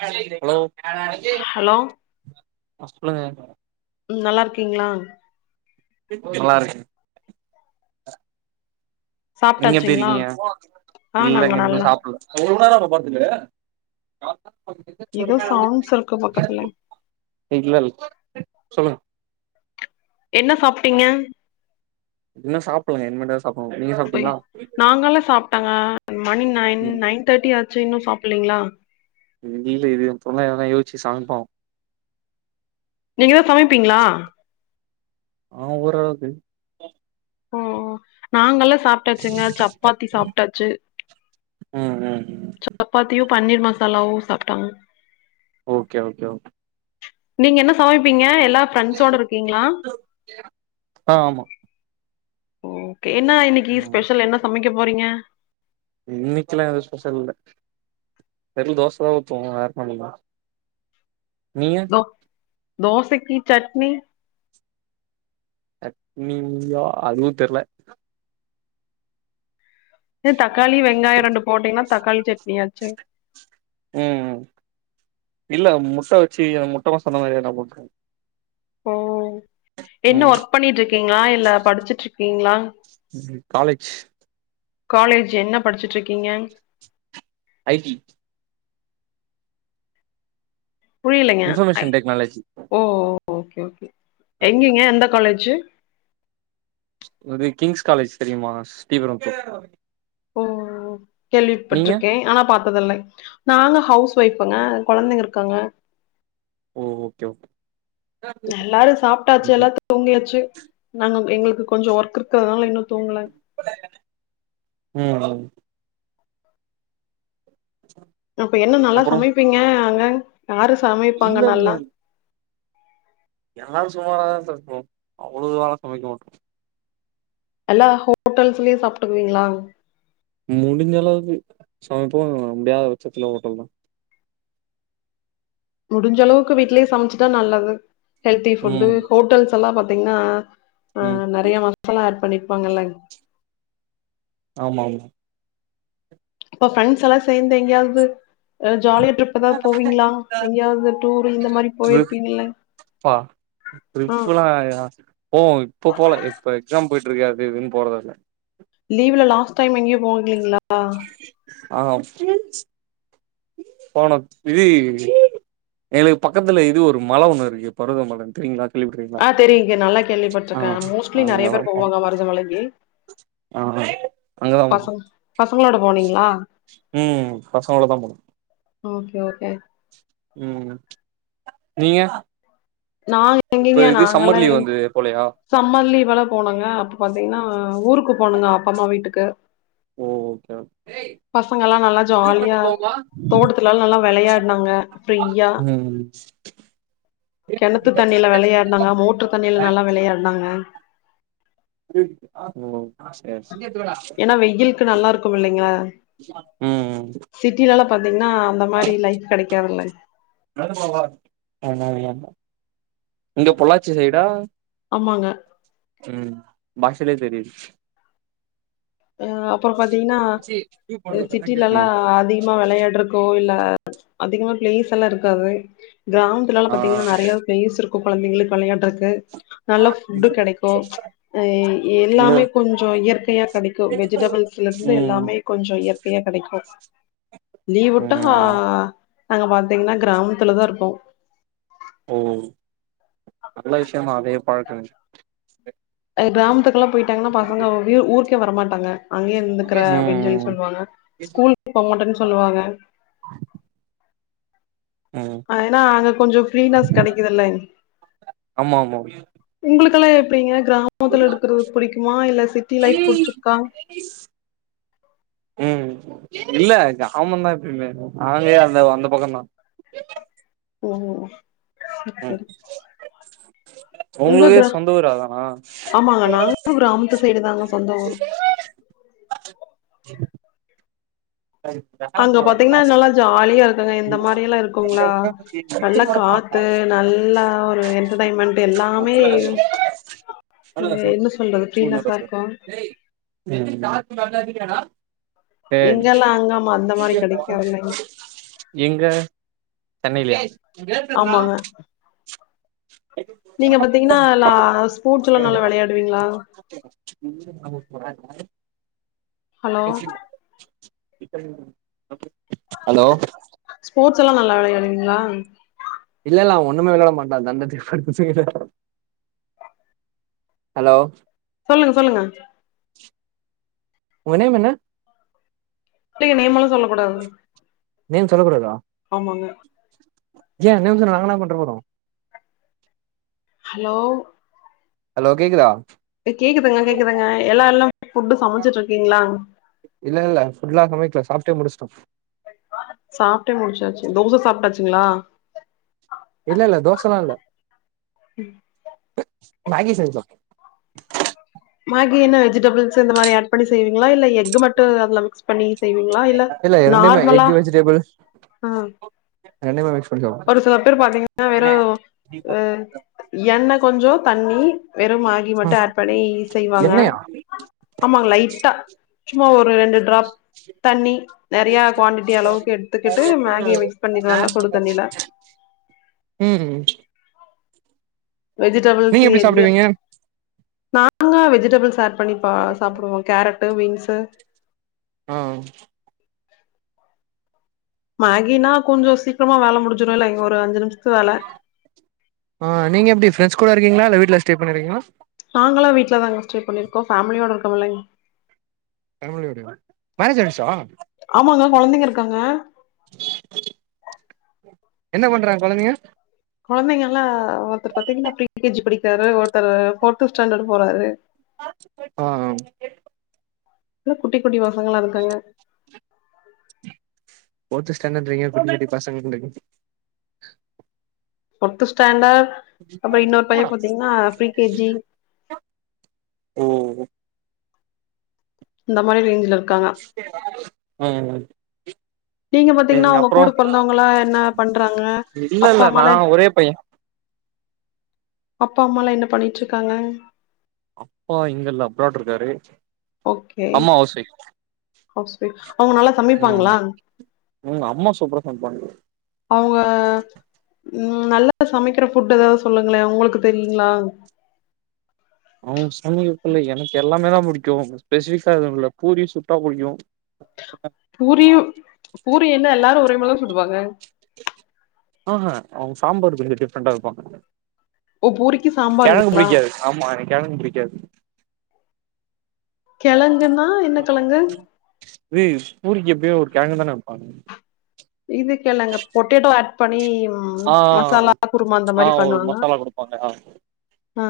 hello hello ஆ சொல்லுங்க ம் நல்லாருக்கீங்ளா நல்லாருக்கே நீங்க எப்டி சாப்ட்டாச்சுங்களா இருக்கீங்க ஆ நாங்க இல்லங்க இன்னு நல்லா சாப்புல்ல ஏதோ சவுண்ட்ஸ் இருக்கு பக்கத்துல இல்ல இல்ல சொல்லுங்க என்ன சாப்ட்டீங்க இன்னு சாப்புல்லங்க இனிமேட்டுதா சா பட்னு நீங்க சாப் நாங்களா சாப்டங்க மணி நைன் ம் நைன் தெர்ட்டி ஆச்சு இன்னு சாப்புல்லீங்ளா இல்ல இது இவ தொனையாதா யோஸ்ச்சு சமைப்போ நீங்கதா சமைப்பீங்ளா ஆ ஓர் அளவுக்கு ஓ நாங்கல்லா சாப்டாச்சுங்க சப்பாத்தி சாப்டாச்சு ம் ம் ம் சப்பாத்தியு பன்னீர் மசாலாவு சாப்டாங்க ஓகே ஓகே ஓகே நீங்க என்ன சமைப்பீங்க எல்லா பிரெண்ட்ஸோட இருக்கீங்ளா ஆ ஆமா ஓகே என்ன இன்னிக்கு ம் ஸ்பெஷல் என்ன சமைக்க போறீங்க இன்னிக்குலா எதுவு ஸ்பெஷல் இல்ல வெறு தோசதா உத்துவோ வேற என்னா பண்ணுவோ நீங்க தோ தோசைக்கு சட்னி சட்டினியா அதுவு தெர்ல து தக்காளி வெங்காயோ ரெண்டு போட்டீனா தக்காளி சட்னியாச்சு ம் இல்ல முட்ட வெச்சு முட்டமசாலா மாரி எத்னா போட்ருவாங் ஓ என்ன ஒர்க் பண்ணிட்ருக்கீங்ளா இல்ல படுச்சுட்ருக்கீங்ளா ம் காலேஜ் காலேஜ் என்ன படுச்சுட்ருக்கீங்க ஐ டி புரிலைங்க I information technology O okay okay எங்கேங்க எந்த காலேஜு ஒரு கிங்ஸ் காலேஜ் தெரியுமா ஸ்ரீவரம்புத் ஓ நீங்க கேள்விப்பட்ருக்கே ஆனா பாத் நாங்க ஹவுஸ் ஒஃபுங்க குழந்தைங்க இருக்காங்க ஓ ஓகே ஓகே எல்லாரு சாப்ட்டாச்சு ம் எல்லாத் தூங்கியாச்சு நாங்க எங்களுக்கு கொஞ்சோ ஒர்க் இருக்கிறதுனால இன்னு தூங்கல ம் அதனால வந்து [inaudible] அப்ப என்ன நல்லா அப்புறோ சமைப்பீங்க அங்க யாரு சமைப்பாங்க இல்ல இல்ல நல்லா எல்லாரு சுமாரராதா சமிப்போ அவுளோ இதுவாலா சமைக்க மாட்டோ எல்லா ஹோட்டல்ஸ்லே சாப்ட்டுக்குவீங்ளா முடிஞ்சளவுக்கு சமைப்போ முடியாத பச்சத்துல ஹோட்டல் தா முடிஞ்சளவுக்கு வீட்லே சமச்சுட்டா நல்லது ஹெல்தி ஃபுட்டு் ம் ஹோட்டல்ஸ் எல்லா பா தீங்னா ஆ ம் நெறைய மசாலா ஆட் பண்ணிர்பாங்கல ஆமாங்க இப்ப பிரெண்ட்ஸ் எல்லா சேந்து எங்யாவ்து அ ஜாலியா ட்ரிப் எதா போவீங்ளா எங்யாவ்து டூரு இந்த மாரி போயிர்ப்பீங்குள ட்ரிப்புலாயா போவோ இப்போ போல இப்ப எக்ஸாம் போய்ட்ருக்கு அது இதுன் போறதா இல்ல லீவ்ல லாஸ்ட் டைம் எங்கியு போகலீங்ளா ஆ போன இ எங்களுக்கு பக்கத்துல இது ஒரு மல ஒன்னு இருக்கு பருத மலன் தெரீங்ளா ஆ தெரிய்ங்க நல்லா கேள்விப்பட்ருக்க மோஸ்ட்லி நெறைய அங்கதா பேர் போனோ போவாங்க மருத மலைக்கி ஆ அங்கதா போனோ பசங் பசங்களோட போனீங்ளா ம் பசங்களுதா போன ஓகே ஓகே ம் நீங்க நா இப்ப எங்கெங்க இது சம்மர் நாங்கலா லீவ் வந்து போலையா சம்மர் லீவல போனோங்க அப்ப பாத்தீங்ன்னா ஊருக்கு போனுங்க அப்பம்மா வீட்டுக்கு ஓ ஓகே பசங்கலா நல்லா ஜாலியா தோட்டத்துல நல்லா வெளையாட்னாங்க ஃப்ரீயா ம் கெணத்து தண்ணில வெளையாடுனாங்க மோட்ரு தண்ணில நல்லா வெளையாடுனாங்க ம் சேர் சேர் ஏன்னா வெயிலுக்கு நல்லா இருக்கும் இல்லைங்களா ம் சிட்டிலலா பாத்தீங்ன்னா அந்த மாரி லைஃப் கெடைக்காதுல ஆமா ஒயாம நீங்க பொள்ளாச்சி சைடா ஆமாங்க ம் பாஷலே தெரிது அ அப்பறொ பாத்தீங்ன்னா அ சிட்டிலலா ம் அதி குமா வெளையாட்றகோ இல்ல அதிகுமா பிளேஸல்லா இருக்காது கிராம் திலால ஆ பாத்தீங்ன்னா நறையா பிளேஸ் இருக்கு கொழந்தைங்ளுக் விளையாட்றக்கு ம் நல்ல ஃபுட்டு கெடைக்கு எ எல்லாமே கொஞ்சோ இயற்கையா கெடை வெஜிடபுள்ஸ்ல இருந்து ம் எல்லாமே கொஞ்சோ இயற்கையா கெடைக்கு லீவுட்டா ம் ஆ நாங்க பாத்தீங்ன்னா கிராமத்துலதா இருப்போ ஓ நல்ல விஷ்யமா அதைய பழக்குறது அது கிராமத்துக்குலா போய்ட்டாங்கனா பசங்க அப்டியே ஊர்க்கே வரமாட்டாங்க அங்யே இருந்துக்கிற அப்டின் சொல்லி சொல்வாங்க ஏசி போ மாட்டேன் சொல்லுவாங்க ம் ஏன்னா அங்க கொஞ்சோ ஃப்ரீனஸ் கடைக்குதல்ல ஆமா ஆமா உங்களுக்கெல்லா எப்படிங்க கிராமத்துல இருக்கறது புடிக்குமா இல்ல சிட்டி லைஃப் புடிச்சிருக்கா [inaudible] ம் இல்ல கிராமம்தா எப்பயுமே நாங்கயே அந்த அந்த பக்கம்தா ஓ சரி சரி உங்க உங்களுக்கே கிரா சொந்த ஊரு அதானா ஆமாங்க நாங்க கிராமத்து சைடு தாங்க சொந்த ஊரு ஆ சரி தசா ப்ரோ காசு காலியா இருக்குங்க இந்த மாரில்லா இருக்குங்களா நல்லா காத்து நல்லா ஒரு என்டர்டைமண்ட் எல்லாமே அ என்ன சொல்றது ப்ரீனஸ்ஸா இருக்கு இங்கெல்லா அங்காமா அந்த மாரி கெடைக்காதுல்லைங்க [unintelligible] எங்க சென்னைலயா ஆமாங்க நீங்க பாத்தீங்கன்னா எல்லா ஸ்போர்ட்ஸ் எல்லா நல்லா விளையாடுவீங்களா ஹலோ [unintelligible] ஹலோ ஸ்போர்ட்ஸ் எல்லா நல்லா விளையாடுவீங்களா இல்ல இல்ல அவன் ஒண்ணுமே விளையாட மாட்டா தண்டத்துக்கு [inaudible] ஹலோ சொல்லுங்க சொல்லுங்க உங்க நேம் என்ன இங்க நேம் எல்லா சொல்லக் கூடாது நேம் சொல்லக் கூடாதா ஆமாங்க ஏன் நேம் சொன்னா நாங்களா பண்ற போறோ ஹலோ ஹலோ கேக்குதா கேக்குதுங்க கேக்குதுங்க எல்லா எல்லாமே ஃபுட்டு் சமச்சுட்டு இருக்கீங்ளா இல்ல இல்ல ஃபுட் எல்லா சமைக்கல சாப்ட்டே முடிச்ட்டோம் சாப்ட்டே முடிச்சாச்சு தோச சாப்டாச்சுங்ளா இல்ல இல்ல தோசலா இல்ல ம் மேகி செஞ்சோ மேகி என்ன வெஜிடபிள்ஸ் இந்த மாரி ஆட் பண்ணி செய்வீங்ளா இல்ல எக் மட்டு அதுல மிக்ஸ் பண்ணி செய்வீங்ளா இல்ல ரெண்டுமே நார்மலா எக் வெஜிடபிள் அ ரெண்டுமே மிக்ஸ் கொஞ்சோ ஒரு சில பேர் பாத்தீங்கன்னா வெறு எண்ணெய் கொஞ்சோ தண்ணி வெறு மேகி மட்டு ஆட் பண்ணி செய்வாங்க எண்ணெயா ஆமா லைட்டா சும்மா ஒரு ரெண்டு டிராப் தண்ணி நெறைய குவான்டிட்டி அளவுக்கு எடுத்துக்கிட்டு மேகிய மிக்ஸ் பண்ணிடுவாங்க சுடு தண்ணியில ம் ம் வெஜிடபிள்ஸ் நீங்க எப்டி எக் சாப்டுவீங்க நாங்க வெஜிடபிள்ஸ் ஆட் பண்ணி பா சாப்புடுவோ கேரட்டு பீன்ஸ்ஸு ஆ மேகினா கொஞ்சோ சீக்கிரமா வேல முடிஞ்சிருல்ல இங்க ஒரு அஞ்சு நிமிஷத்துக்கு வேல ஆ நீங்க எப்டி ஃப்ரெண்ட்ஸ் கூட இருக்கீங்களா இல்ல வீட்ல ஸ்டே பண்ணிருக்கீங்களா நாங்கல்லா வீட்ல தாங்க ஸ்டே பண்ணி இருக்கோ ஃபேமிலியோட இருக்கோம் இல்லைங் ஃபேமிலியோடயா மேரேஜ் ஆயிடுச்சா ஆமாங்க கொழந்தைங்க இருக்காங்க என்ன பண்றாங்க கொழந்தைங்க கொழந்தைங்கல்லா ஒருத்தர் பாத்தீங்கன்னா ஃபிரீ கேஜி படிக்குராரு ஒருத்தரு ஃபோர்த் ஸ்டாண்டர்ட் போறாரு ஆ ஆ ம் இப்ப குட்டி குட்டி பசங்களா இருக்காங்க ஃபோர்த் ஸ்டாண்டட்றிங்க குட்டி குட்டி பசங்கன்றிங்க ஃபோர்த்து ஸ்டாண்டர்ட் அப்புறோ இன்னொரு ஓ பைய பாத்தீங்கன்னா ப்ரீ கே ஜி ஓ இந்த மாரி ரேஞ்சில இருக்காங்க ம் ம் நீங்க பாத்தீங்கன்னா உங்க அப்றோ கூட பொறந்தவங்கள்லா என்ன பண்றாங்க இல்ல அப்பா இல்ல நா அம்மால எப் ஒரே பைய அப்பா அம்மாலா என்ன பண்ணிட்டு இருக்காங்க அப்பா இங்கல்ல அப்ராட் இருக்காரு ஓகே அம்மா ஹவுஸ் வைஃப் ஹவுஸ் வைஃப் அவுங்க நல்லா ம் சமைப்பாங்களா ம் அம்மா சூப்பரா சமைப்பாங்க அவுங்க ம் நல்லா சமைக்கிற ஃபுட் ஏதாது சொல்லுங்களே உங்களுக்கு தெரியுங்களா அவுங்க சமைக்கற ஃபுட்ல எனக்கு எல்லாமே தா புடிக்கு ஸ்பெசிபிக்கா எதுவு இல்ல பூரி சுட்டா புடிக்கு பூரியு பூரி என்ன எல்லாரு ஒரே மாரி தா சுடுவாங்க ஆ ஹா அவங்க சாம்பார் கொஞ்சோ டிஃபரண்டா வெப்பாங்க ஓ பூரிக்கு கெழக்கு சாம்பாருங்களா புடிக்காது ஆமா எனக்கு கெழங்கு புடிக்காது கெழங்குன்னா என்ன கெழங்கு இது பூரிக்கு எப்யு ஒரு கெழங்கு தானே வெப்பாங்கு இதுக்கெழங்கு பொட்டேட்டோ ஆட் பண்ணி ம் ஆ ஆ மசாலா குருமா அந்த அ மாரி ஒரு பண்ணுவாங்க மசாலா குடுப்பாங்க ஆ ஆ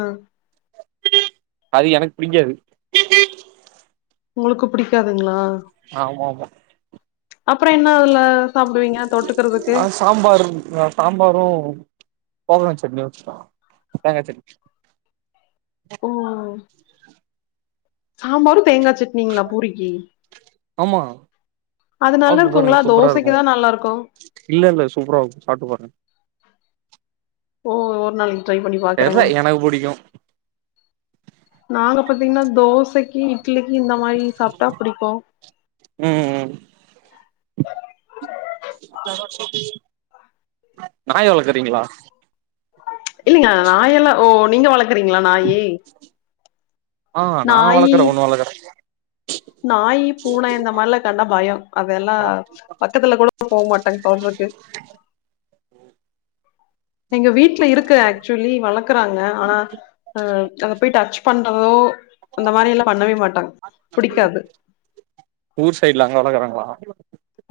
அது எனக்கு புடிக்காது உங்களுக்கு புடிக்காதுங்களா ஆமா ஆமா அப்புறோ என்ன அதுல சாப்புடுவீங்க தொட்டுக்கறதுக்கு சாம்பாரும் அ சாம்பாரு [unintelligible] சட்னியு வெச்சிப்பே தேங்கா சட்னி ஓ சாம்பாரு தேங்கா சட்னியுங்களா பூரிக்கி ஆமா அது நல்லா சாப்ட்டு பாருங்க இருக்குங்களா சூப்பரா இருக்கு தோசைக்குதா நல்லா இருக்கு இல்ல இல்ல சூப்பரா இருக்கு சப்புட்டு பாருங்க ஓ ஒரு நாளைக்கு ட்ரை பண்ணி பாக்குறேங்க தெர்ல எனக்கு புடிக்கு நாங்க பாத்தீங்கன்னா தோசைக்கு இட்லிக்கு இந்த மாரி சாப்டா புடிக்கு ம் ம் நாய் வளக்கறீங்களா இல்லைங்க நாயெல்லா ஓ நீங்க வளக்குறீங்களா நாயி ஆ நா நாயி வளக்கற ஒன்னு வளக்கற நாயி பூன இந்த மாரில கண்டா பயோ அதெல்லா பக்கத்துல கூடோ போ மாட்டேங் தொட்றக்கு எங்க வீட்ல இருக்கு ஆக்சுவலி வளர்க்குறாங்க ஆனா அ அங்க போய்ட் டச் பண்றதோ அந்த மாரி எல்லா பண்ணவே மாட்டாங்க புடிக்காது ஊர் சைட்ல அங்க வளக்கறாங்ளா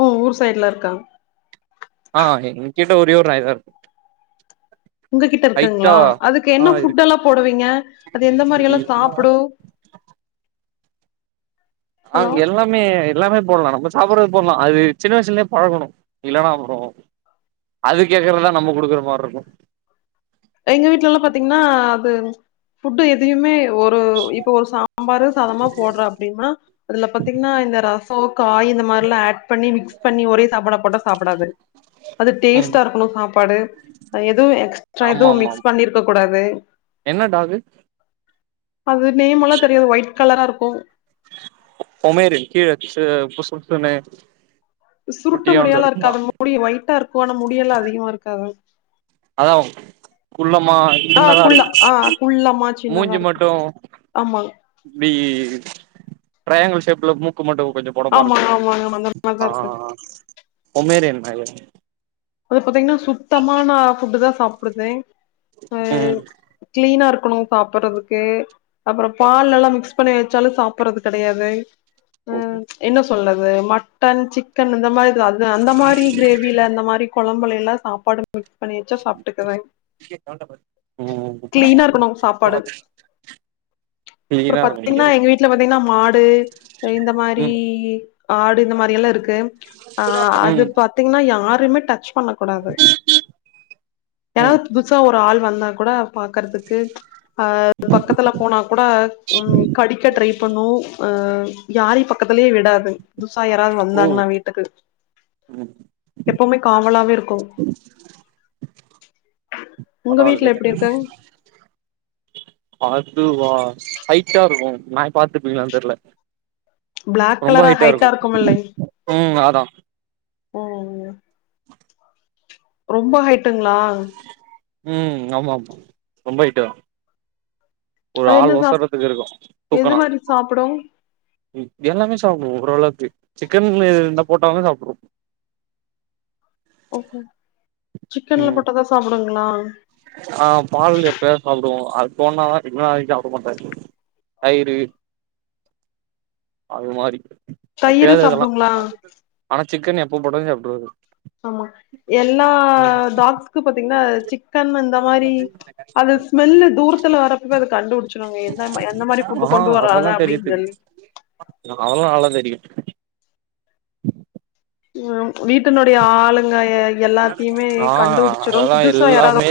உ ஊரு சைட்லருக்காங் ஆ எங்கிட்ட ஒரேயொரு நாய்தாருக்கு உங்ககிட்ட ஹைட்டா இருக்குங்ளா அதுக்கு ஆ என்ன இருக்கு ஃபுட்டல்லா போடுவீங்க அது எந்த மாரியெல்லா சாப்புடு அங் ஹலோ எல்லா மே எல்லாமே போடலா நம்ப சாப்பிறத் போட்லா அது சின்ன வயசுலே பழகணு இல்லனா அப்புறோ அது கேக்குறதா நம்ம குடுக்குற மார்ருக்கு எங்க வீட்டெல்லா பாத்தீங்ன்னா அது ஃபுட்டு எதையுமே ஒரு இப்ப ஒரு சா ம்பாரு சாதமா போட்ற அப்டீனா அதுல பாத்தீங்ன்னா இந்த ரசோ காய் இந்த மாரில்லா ஆட் பண்ணி மிக்ஸ் பண்ணி ஒரே சாப்பிட போட்ட சாப்பிடாது அது ம் டேஸ்ட்டா இருக்கணு சாப்பாடு அ எதுவு எக்ஸ்ட்ரா ஆமா எதுவு ஆமா ஆமா மிக்ஸ் பண்ணிருக்க கூடாது என்ன டாகு அது நேம் மல்லா தெரியாது ஒயிட் கலராருக்கு பொமேரியன் கீழ அ புசு புசுன்னு சுருட்ட குட்டியாண்டு முடியாலா இருக்குமா இருக்காது முடி ஒயிட்டாருக்கு ஆனா முடியெல்லா அதிகமாருக்காது அதா குள்ளமா ஆ குள்ளா சின்னதாருக் ஆ குள்ளமா சின்னதா மூஞ்சி இருக்கு மட்டு ஆமாங் இப்டி ட்ரையாங்கள் ஷேப்ல மூக்கு மட்டு கொஞ்சு பொடப்பாருக்கு ஆமாங்க ஆமாங்க அந்த மாரிதா ஆ ஆ இருக்கு ஆ ஆ பொமேரியன் நாய் இல்ல அது பாத்தீங்ன்னா சுத்தமான ஃபுட்டு தா சாப்பிடுதே ம் க்ளீனாருக்கணு சாப்பட்றதுக்கே அப்பற பால் நல்லா மிக்ஸ் பண்ணி வெச்சாலு சாப்பறது கெடயாது ஓகே என்ன சொல்றது மட்டன் சிக்கன் அந்த மாரிதா அது அந்த மாரி கிரேவில அந்த மாரி கொழம்பல எல்லா சாப்பாடு மிக்ஸ் பண்ணி வெச்சா சாப்ட்டுக்குதுங் ம் இருக்கணு சாப்பாடு ம் [unintelligible] வர முடிமா ஏனா எங்க வீட்ல பாத்தீங்னா மாடு அ இந்த மாரி ம் ஆடு இந்த மாரியெல்லா இருக் கு ஆ அது ம் பாத்தீங்கின்னா யாருமே டச் பண்ண கூடாது ம் யாராவ்த் புத்சா ஒரு ஆள் வந்தா கூட பாக்கறதுக்கு அ பக்கத்துல போனா கூட ம் கடிக்க ட்ரை பண்ணு அ யாரயு பக்கத்துலே விடாதுங் புதுசா யாராவ்த் ஓ வந்தாங்கன்னா வீட்டுக்கு ம் எப்பவுமே காவலாவேருக்கு உங்க வீட்ல எப்படி இருக்குங் அ அதுவா ஹைட்டாருக்கு நாய் பாத்துர்பீங்களான் தெர்ல பிளாக் ரொம்ப கலரா ஹைட்டா ஹைட்டாருக்கு இருக்குமில்லை ம் அதா ம் ரொம்ப ஹைட்டுங்ளாங் ம் ஆமா ஆமா ரொம்ப ஹைட்டுதா ஒரு அது ஆள் என்ன சாப் ஒசறதுக்கு இருக்கு எது தூக்குனா மாரி சாப்டு ம் எல்லாமே சாப்பிடு ஓரளவ்க்கு சிக்கன்ல எதிருந்தா போட்டாலு சாப்ட்ரு ஓஹோ சிக்கன்ல ம் போட்ட தா சாப்புடுங்ளா ஆ பால் எப்பயா சாப்டு அது தோன்னாதா [unintelligible] மாட்ட தய்ரு அது மாரி தயிரு எப்பயாது அதெல்லா சாப்டுங்களா அனா சிக்கன் எப்ப போட்டாலு சாப்ட்ருவார் ஆமா எல்லா டாக்கு பத்தீங்னா சிக்கன் அந்த மாரி அது ஸ்மெல்லு தூரத்துல வரப்பரு கண்டுபிடிச்சுவாருங்க எந்த மா எந்த மாரி ஃபுட்டு கொண்டு வர்றாக அப்டின் சொல்லி அதல்லா நல்லா தெரியு ம் வீட்டினுடைய ஆளுங்க எ எல்லாத்தையுமே ஆ கண்டுபுடிச்சுரு அதெல்லா புதுசா யாராவ எல்லாமே